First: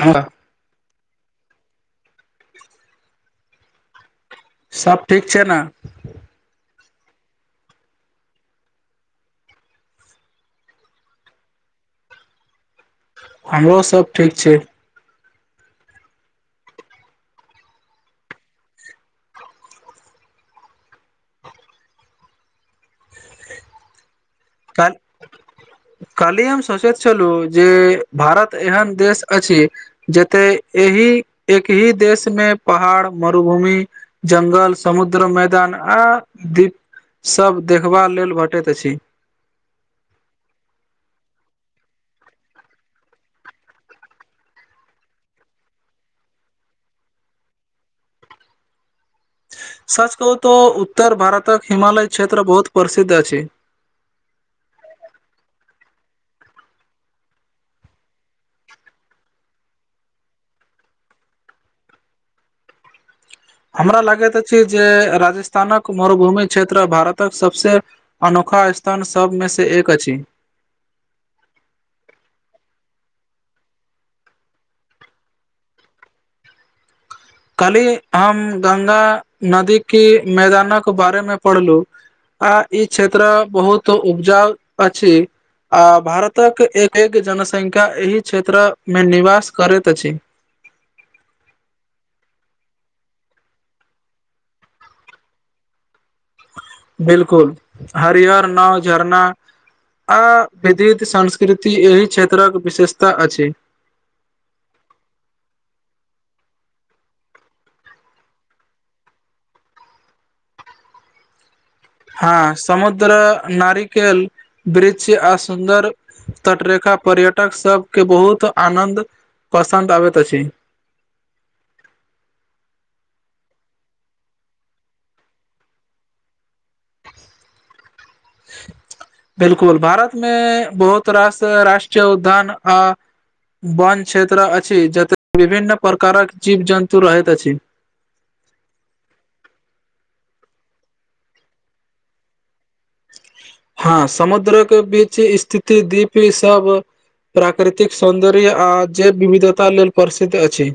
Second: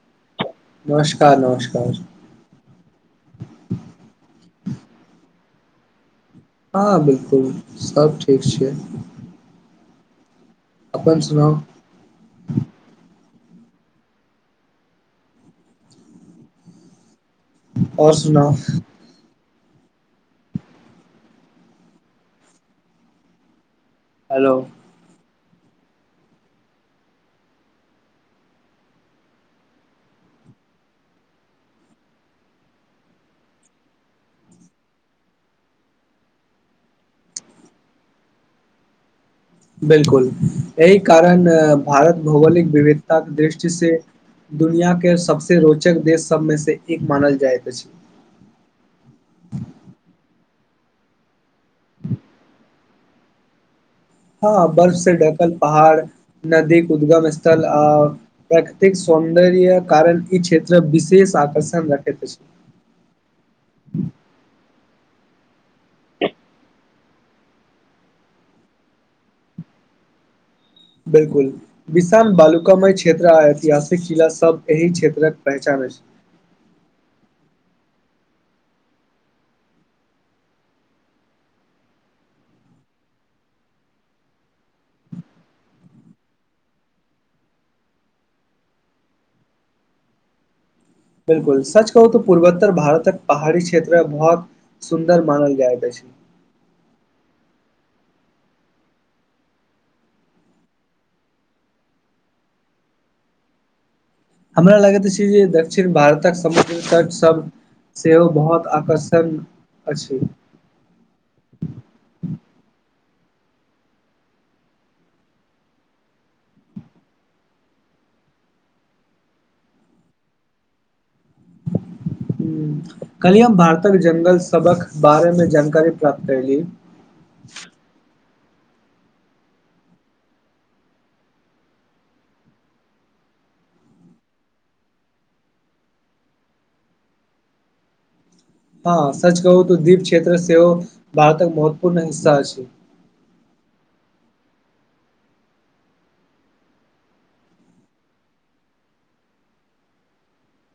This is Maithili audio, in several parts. हँ नमस्कार नमस्कार। सब ठीक छै नऽ। हँ बिलकुल सब ठीक छियै अपन सुनाउ। हमरो सब ठीक छै। आओर सुनाउ हेलो। तन काल्हि हम सोचैत छलहु जे भारत एहन देश अछि। जते एहि एकही देशमे पहाड़ मरुभूमि। जंगल समुद्र मैदान आ दीप। सभ देखबा लेल भेटैत अछि। बिलकुल एहि कारण भारत भौगोलिक विविधता कऽ दृष्टि से दुनिया केँ सबस रोचक देश सब मे से एक मानल जाइत अछि। सच कहू तो उत्तर भारतक हिमालय क्षेत्र बहुत प्रसिद्ध अछि। हँ बर्फ सँ ढकल पहाड़ नदी उदगम स्थल आओर प्रकृतिक सौन्दर्य कारण ई क्षेत्र विशेष आकर्षण रखैत अछि हमरा लागैत अछि जे राजस्थानक मरुभूमि क्षेत्र भारतक सबसे अनोखा स्थान सभ मे से एक अछि बिलकुल। विशाम बालुकामय क्षेत्र आ ऐतिहासिक किला सब एहि क्षेत्रक पहचान अछि। कल्हि हम गंगा नदी की मैदानक बारे मे पढ़लु। आ ई क्षेत्र बहुत उपजाउ अछि आ भारतक एक - एक जनसंख्या एहि क्षेत्र मे निवास करैत अछि। बिलकुल सच कहू तो पूर्वोत्तर भारतक पहाड़ी क्षेत्र बहुत सुन्दर मानल जाइत अछि बिलकुल हरिहर नाव झरना। आ विधित संस्कृति एहि क्षेत्रक विशेषता अछि। हमरा लगैत अछि जे दक्षिण भारतक समुद्र तट सब सेहो बहुत आकर्षण अछि हँ समुद्र नारिकेल वृक्ष आ सुन्दर तटरेखा पर्यटक सबके बहुत आनन्द पसन्द अबैत अछि। कल्हि हम भारतक जंगल सबक बारे मे जानकारी प्राप्त कैली। बिलकुल भारत मे बहुत रास राष्ट्रीय उद्यान आ वन क्षेत्र अछि जतय विभिन्न प्रकारक जीव जन्तु रहैत अछि। हँ सच कहू तो दीप क्षेत्र से हो भारतक महत्वपूर्ण हिस्सा अछि हँ समुद्र केँ बीच स्थिति दीप ई सब। प्राकृतिक सौन्दर्य आ जेव विविधता लेल प्रसिद्ध अछि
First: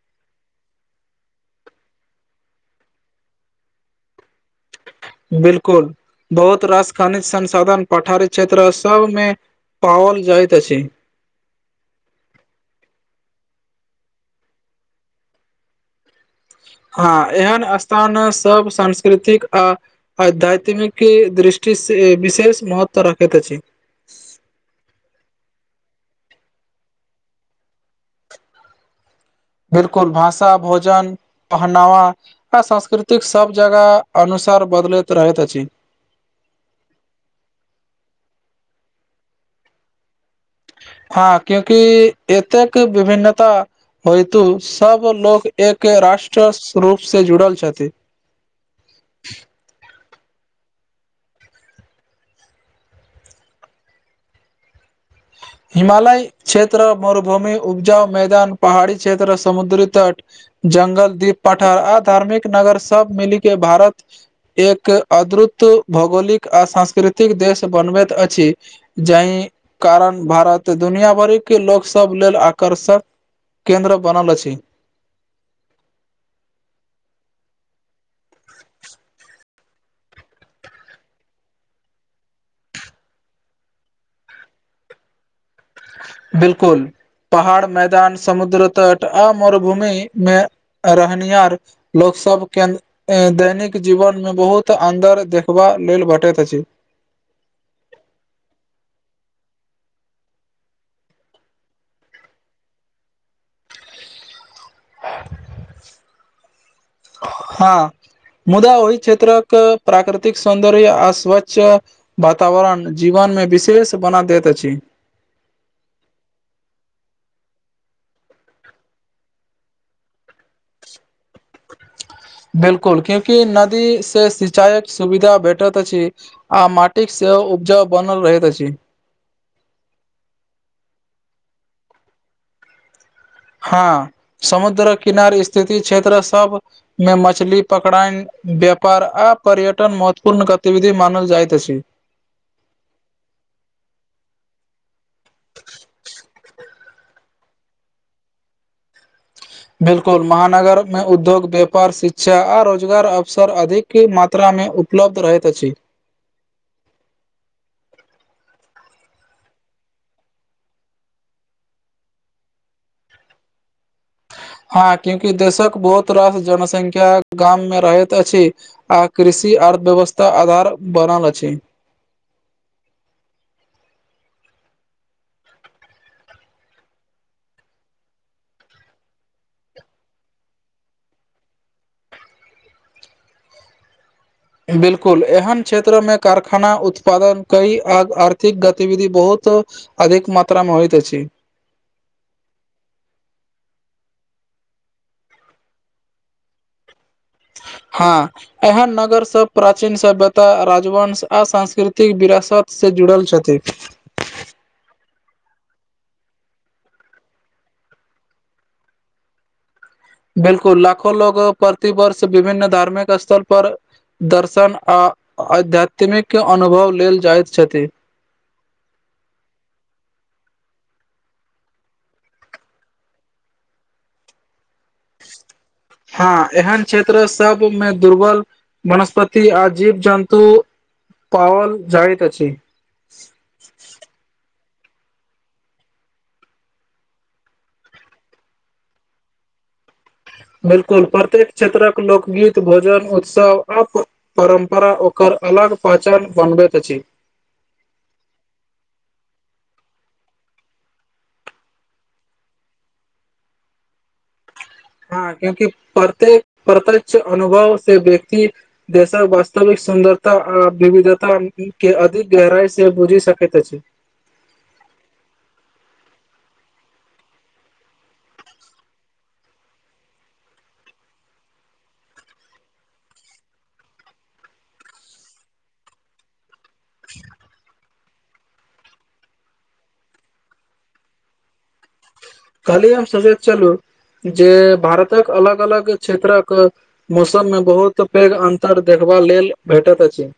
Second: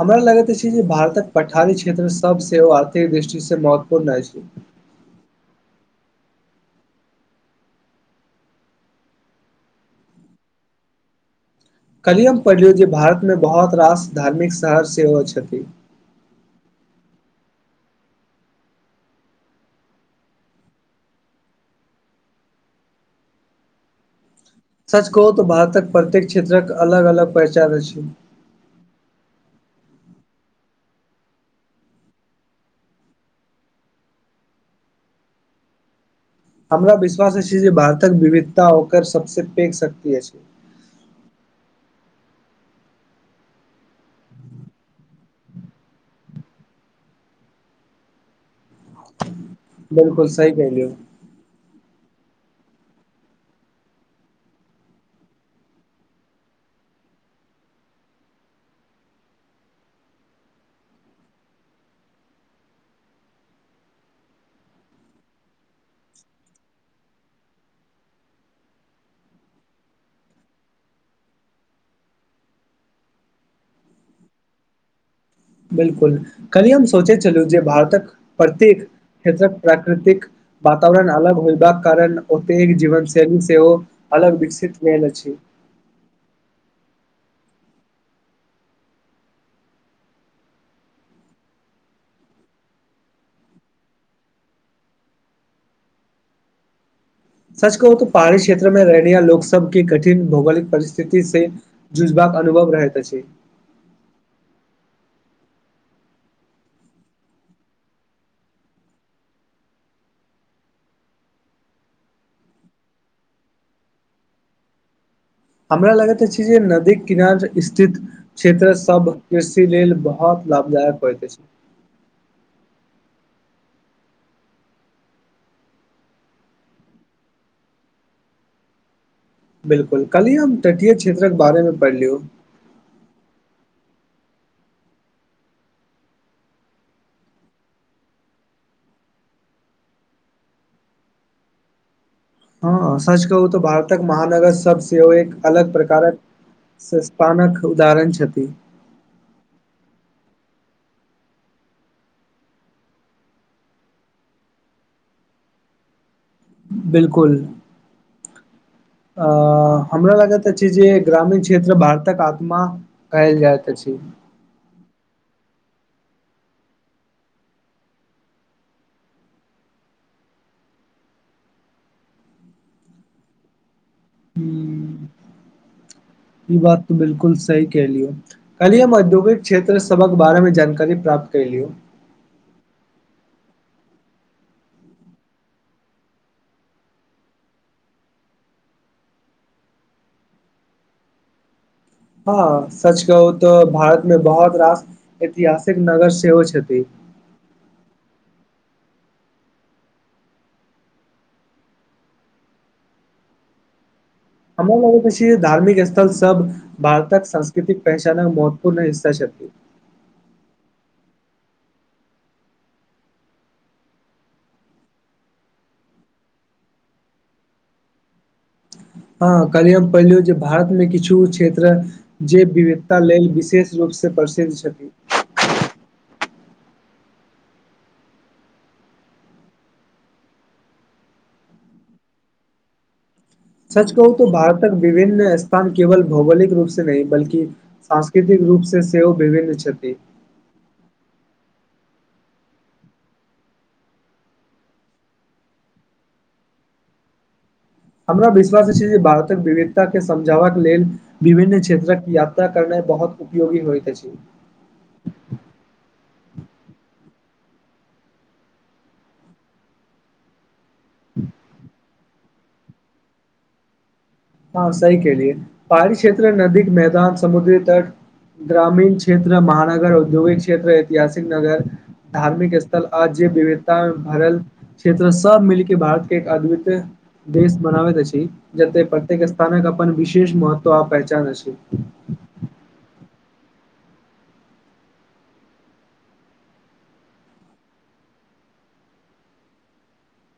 हमरा लगैत अछि जे भारतक पठारी क्षेत्र सब सेहो आर्थिक दृष्टि से महत्वपूर्ण अछि। बिलकुल बहुत रास खनिज संसाधन पठारित क्षेत्र सबमे। पावल जाइत अछि। काल्हि हम पढ़लिय जे भारतमे बहुत रास धार्मिक शहर सेहो छथि। हँ एहन स्थान सब सांस्कृतिक आ। आधत्मिकी दृष्टि सऽ विशेष महत्व राखैत अछि सच कहू तऽ भारतक प्रत्येक क्षेत्रक अलग अलग पहिचान अछि। बिल्कुल भाषा भोजन। पहनावा आ सास्कृतिक सभ जगह अनुसार बदलैत रहैत अछि। हमरा विश्वास अछि जे भारतक विविधता ओकर सबस पैघ शक्ति अछि। हँ क्योकि एतेक विभिन्नता। हेतु सभ लोक एक राष्ट्र रूपसँ जुड़ल छथि। [unintelligible] बिल्कुल सही कहहिलियौ। हिमालय क्षेत्र मरुभूमि उब्जाउ मैदान पहाड़ी क्षेत्र समुद्री तट। ज्ंगल दीप पठर आ धार्मिक नगर सब मिली के भारत। एक अदभुत भौगोलिक आ सांस्कृतिक देश बनबैत अछि। जाहि। कारण भारत दुनिआभरिके लोकसभ लेल आकर्षक केन्द्र बनल अछि। बिल्कुल काल्हि हम सोचैत छलहुँ जे भारतक प्रत्येक क्षेत्रक प्राकृतिक। वातावरण अलग होयबाक कारण ओतेक जीवन शैली सेहो। अलग विकसित भेल अछि बिल्कूल पहाड़ मैदान समुद्र तट आ मरुभूमि मे रहनिहार लोक सब केन्द दैनिक जीवन मे बहुत अन्दर देखबा लेल भेटैत अछि। सच कहूऽ पहाड़ी क्षेत्र में रहियाण लोक सबके कठिन भौगोलिक परिस्थिति से। झुजबाग अनुभव रहत अछि हँ। मुदा ओहि क्षेत्रक प्राकृतिक सौंन्दर्य अऽ स्वच्छ वातावरण जीवन मे विशेष बना दैत अछि हमरा लगेत अछि जे नदी कनार स्थित क्षेत्र सब कृषि लेल बहुत लाभदायक होइत अछि बिल्कुल क्यूंि नदी से सिंचाईक सुविधा भेटत अछि आ मटिक सेहो उपजाऊ बनल रहैत अछि बिल्कुल काल्हि हम तटीय क्षेत्र के बारे में पढ़लिय हँ समुद्र किनार स्थिति क्षेत्र सबमे मछली पकड़ाय व्यपार आ पर्यटन महत्वपूर्ण गतिविधि मानल जाइतइत छै हँ सच कहू तऽ भारतक महानगर सब सेहो एक अलग प्रकारक संस्थानक उदाहरण छथि बिल्कुल महानगर मे उद्योग व्यापार शिक्षा आ रोजगार अवसर अधिक किी मात्रामे उपलब्ध रहैत अछि बिल्कुल अ हमरा लागैत अछि जे ग्रामीण क्षेत्र भारतक आत्मा कहल जायत अछी हँ क्यूंकि देशक बहुत रास जनसंख्या गाम में रहैत अछि आ कृषि अर्थव्यवस्था आधार बनल अछि हू ई बात तऽ बिल्कुल सही कह लियौ कल हम औद्योगिक क्षेत्र सबक बारे मे जानकारी प्राप्त केलिय बिलकुल एहन क्षेत्र में कारखाना उत्पादन कई आ आर्थिक गतिविधि बहुत अधिक मात्रामे होइत अछि हँ सच कहू तऽ भारत मे बहुत रास ऐतिहासिक नगर सेहो छथि हँ एहन नगरसभ प्राचीन सभ्यता राजवंश आ सांस्कृतिक विरासतसँ जुड़ल छथि हमरा लगैत अछि जे धार्मिक स्थल सब भारतक सांस्कृतिक पहचानक महत्वपूर्ण हिस्सा चलति बिलकुल लाखो लोग प्रति वर्ष विभिन्न धार्मिक स्थल पर दर्शन आ आध्यात्मिक अनुभव लेल जाइत छथि हँ कलिय हम पहिलहु जे भारतमे किछु क्षेत्र जे विविधता लेल विशेष रूपसँ प्रसिद्ध छथिन हँ एहन क्षेत्र सबमे दुर्बल वनस्पति आ जीव जन्तु पावल जाइतइत अछि सच कहू त भारतक विभिन्न स्थान केवल भौगोलिक रूप से नहि बल्कि सांस्कृतिक रूप स सेहो विभिन्न छथि बिलकुल प्रत्येक क्षेत्रक लोकगीत भोजन उत्सव अप परम्परा ओकर अलग पहचान बनबैत अछि हमरा विश्वास अछि जे भारतक विविधता के समझावाक लेल विभिन्न क्षेत्रक यात्रा करना बहुत उपयोगी होइत अछि हँ क्यूंकि प्रत्येक प्रत्यक्ष अनुभव से व्यक्ती देशक वास्तविक सुन्दर ता आ विविधता के अधिक गहराइ से बुझि सकैत अछि ह सही केलिये पहाड़ी क्षेत्र नदी मैदान समुद्री तट ग्रामीण क्षेत्र महानगर औद्योगिक क्षेत्र ऐतिहासिक नगर धार्मिक स्थल आ जे विविधतामे भरल क्षेत्र सभ मिलिके भारत के एक अद्वितीय देश बनाबैत अछि जते प्रति प्रतेक स्थानक अपन विशेष महत्व आ पहचान अछि कल्ही हम सोचैत चलू जे भारतक अलग अलग क्षेत्रक मौसममे बहुत पैघ अन्तर देखबा लेल भेटैत अछि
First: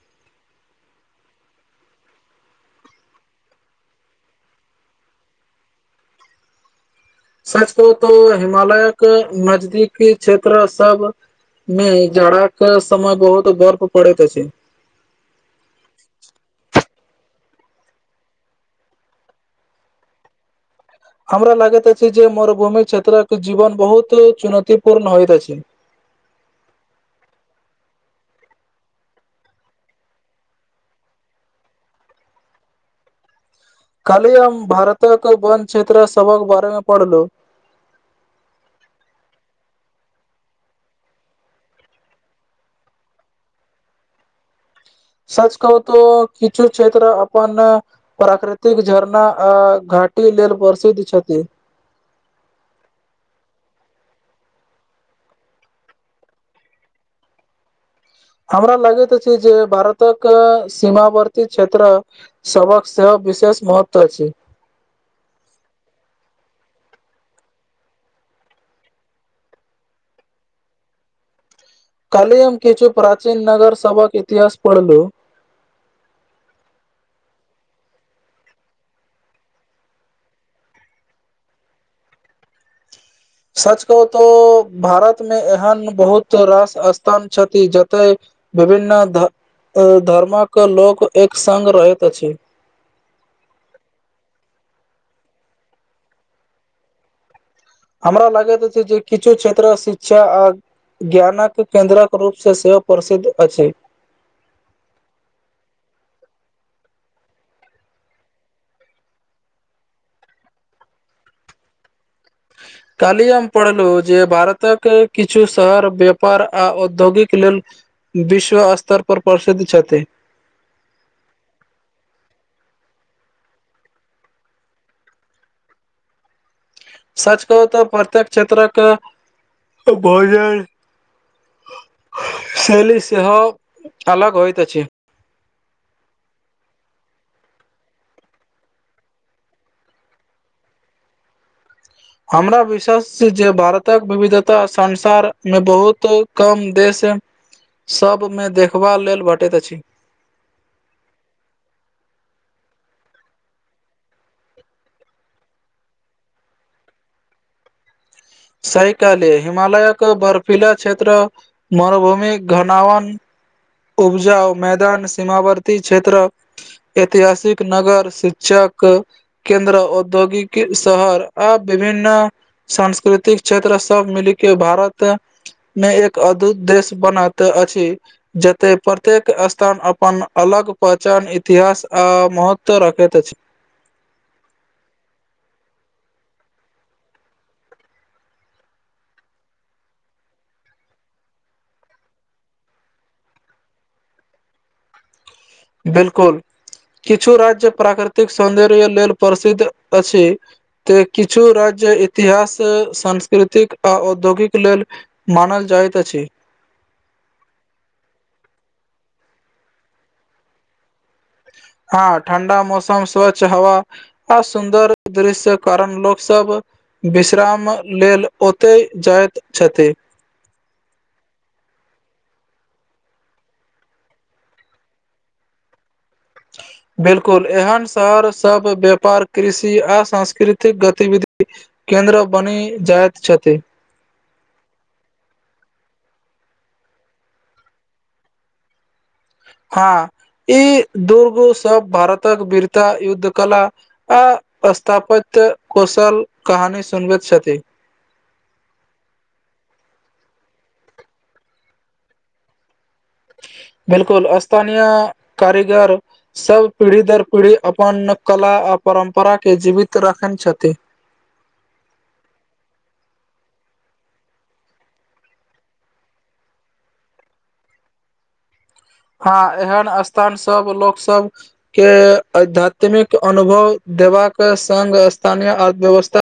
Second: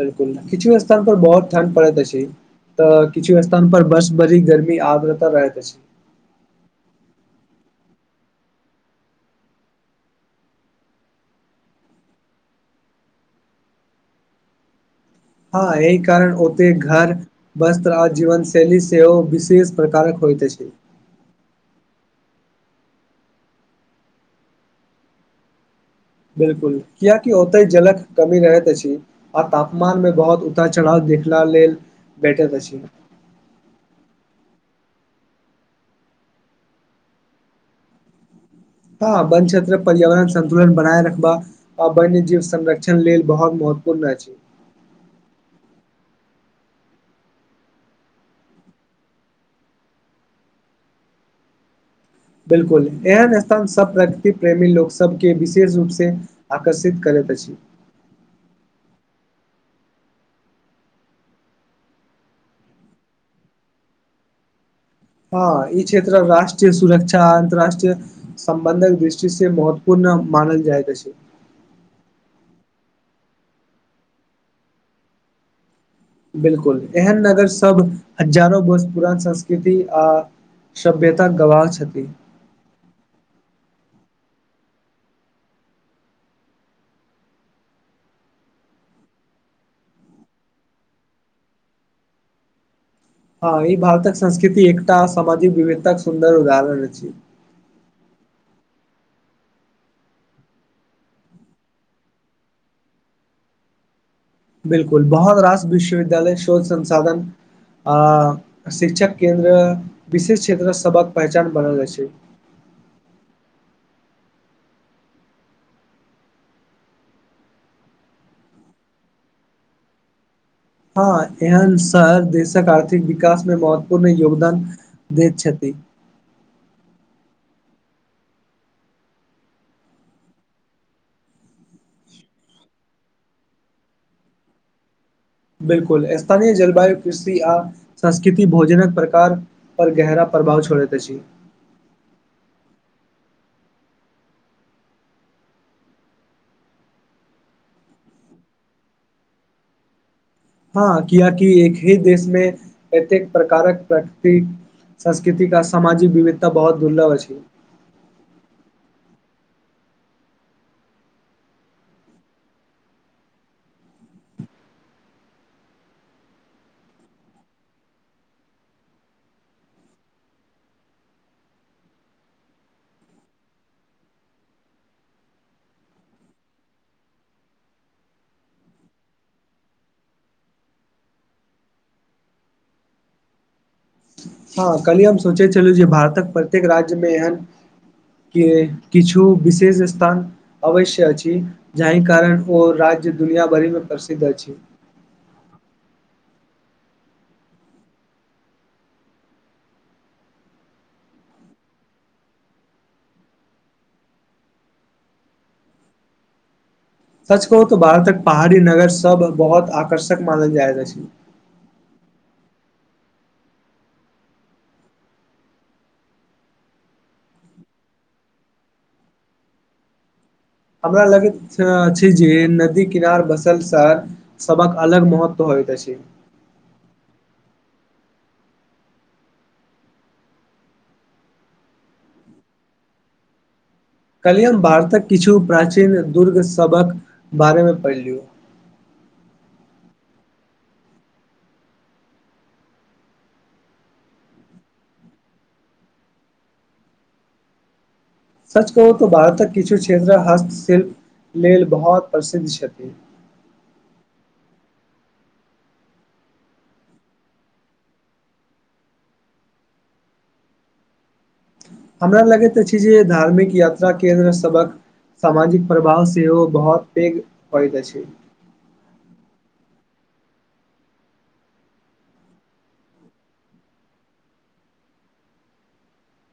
बिलकुल किछु स्थान पर बहुत ठंड परैत अछि तऽ किछु स्थान पर बस बरी गर्मी आग्रता रहैत अछि सच कहु तो हिमालयके नजदीकी क्षेत्र सब मे जाड़ाक समय बहुत बर्फ पड़ैत अछि हँ य कारण ओत घर वस्त्र आ जीवन शैली सेहो विशेष प्रकारक होइत अछि हमरा लागैत अछि जे मरुभूमि क्षेत्रक जीवन बहुत चुनौती पूर्ण होइत अछि बिल्कुल कियकि ओते जलक कमी रहैत अछि आ तापमान मे बहुत उतार चढ़ाव देखला लेल भेटैत अछि कल्ही हम भारतक वन क्षेत्र सबक बारे मे पढ़लौ हँ वन क्षेत्र पर्यावरण संन्तुलन बनाए रखबा आ वन्य जीव संरक्षण लेल बहुत महत्वपूर्ण अछि सच कहू तो किछु क्षेत्र अपन प्राकृतिक झरना आ घाटी लेल प्रसिद्ध छथि बिलकुल एहन स्थान सब प्रकृति प्रेमी लोक सबके विशेष रूप से आकर्षित करैत अछि हमरा लगैत अछि जे भारतक सीमावर्ती क्षेत्र सबहक सेहो विशेष महत्व अछि हँ ई क्षेत्र राष्ट्रीय सुरक्षा अन्तरराष्ट्रीय संबन्धक दृष्टि से महत्वपूर्ण मानल जाइत अछि कल्हि हम किछु प्राचीन नगर सभक इतिहास पढ़लू बिलकुल एहन नगर सब हजारो वर्ष पुरान संस्कृति आ सभ्यता गवाह छथि सच कहू तो भारत मे एहन बहुत रास स्थान छथि जतय विभिन्न ध - ए धर्मक लोक एक संग रहैत अछि हँ ई भारतक संस्कृति एकटा सामाजिक विविधताक सुन्दर उदाहरण अछि हमरा लागैत अछि जे किछु क्षेत्र शिक्षा आ ज्ञानक केन्द्रक रूपसँ सेहो प्रसिद्ध अछि बिलकुल बहुत रास विश्वविद्यालय शोध संसाधन आ शिक्षा केन्द्र विशेष क्षेत्र सबक पहचान बनल अछि [inaudible] काल्हि हम पढ़लहु जे भारतक किछु शहर व्यापार आ औद्योगिक लेल विश्व स्तर पर प्रसिद्ध छथि हँ एहन शहर देशक आर्थिक विकास मे महत्वपूर्ण योगदान दैत छथि सच कहू तो प्रत्येक क्षेत्रक भोजन शैली सेहो अलग होइत अछि बिलकुल स्थानीय जलवायु कृषि आ संस्कृति भोजनक प्रकार पर गेहरा प्रभाव छोड़ेत अछि हमरा विश्वास छै जे भारतक विविधता संसार मे बहुत कम देश सभमे देखबा लेल भेटैत अछि हँ कियाकि एक ही देशमे एतेक प्रकारक प्रकृति संस्कृतिक आ सामाजिक विविधता बहुत दुर्लभ अछि सही केहलियै हिमालयक बर्फीला क्षेत्र मरुभूमिक घनावन उपजाउ मैदान सीमावर्ती क्षेत्र ऐतिहासिक नगर शिक्षक केन्द्र औद्योगिकी शहर आ विभिन्न सांस्कृतिक क्षेत्र सब मिलिकेँ भारत मे एक अद्भत देश बनाते अछि जतैय प्रत्येक स्थान अपन अलग पहचान इतिहास आ महत्व रखैत अछि हँ कल्हि हम सोचै छलहुँ जे भारतक प्रत्येक राज्यमे एहेन की किछु विशेष स्थान अवश्य अछि जाहि कारण ओ राज्य दुनिया भरिमे प्रसिद्ध अछि बिलकुल किछु राज्य प्राकृतिक सौन्दर्य लेल प्रसिद्ध अछि ते किछु राज्य इतिहास सांस्कृतिक आ औद्योगिक लेल मानल जाइत अछि सच कहू तो भारतक पहाड़ी नगर सब बहुत आकर्षक मानल जाइत अछि हँ ठण्डा मौसम स्वच्छ हवा आ सुन्दर दृश्य कारण लोक सब विश्राम लेल ओतय जाइत छथि हमरा लगैत छै जे नदी किनार बसल शहर सबक अलग महत्व होइइत अछि [unintelligible] बिल्कुल एहन शहर सब व्यापार कृषि आ सांस्कृतिक गतिविधि केन्द्र बनि जाइत छथि काल्हि हम भारतक किछु प्राचीन दुर्गसभक बारेमे पढ़ि लियऔ हँ ई दुर्गो सब भारतक वीरता युद्ध कला आ स्स्थापित कुशल कही सुनवित छथि सच कहू तऽ भारतक किछु क्षेत्र हस्तशिल्प लेल बहुत प्रसिद्ध छथि बिल्कुल स्स्थानीय कारीगर सब पीढ़ी दर पीढ़ी अपन कला आ परम्परा के जीवित रखने छथिन हमरा लगैत छै जे धार्मिक यात्रा केन्द्र सबहक सामाजिक प्रभाव सेहो बहुत पैघ पड़ैत अछि हँ एहन स्थान सब लोक सब के आध्यात्मिक अनुभव देबाक संग स्थानीय अर्थव्यवस्था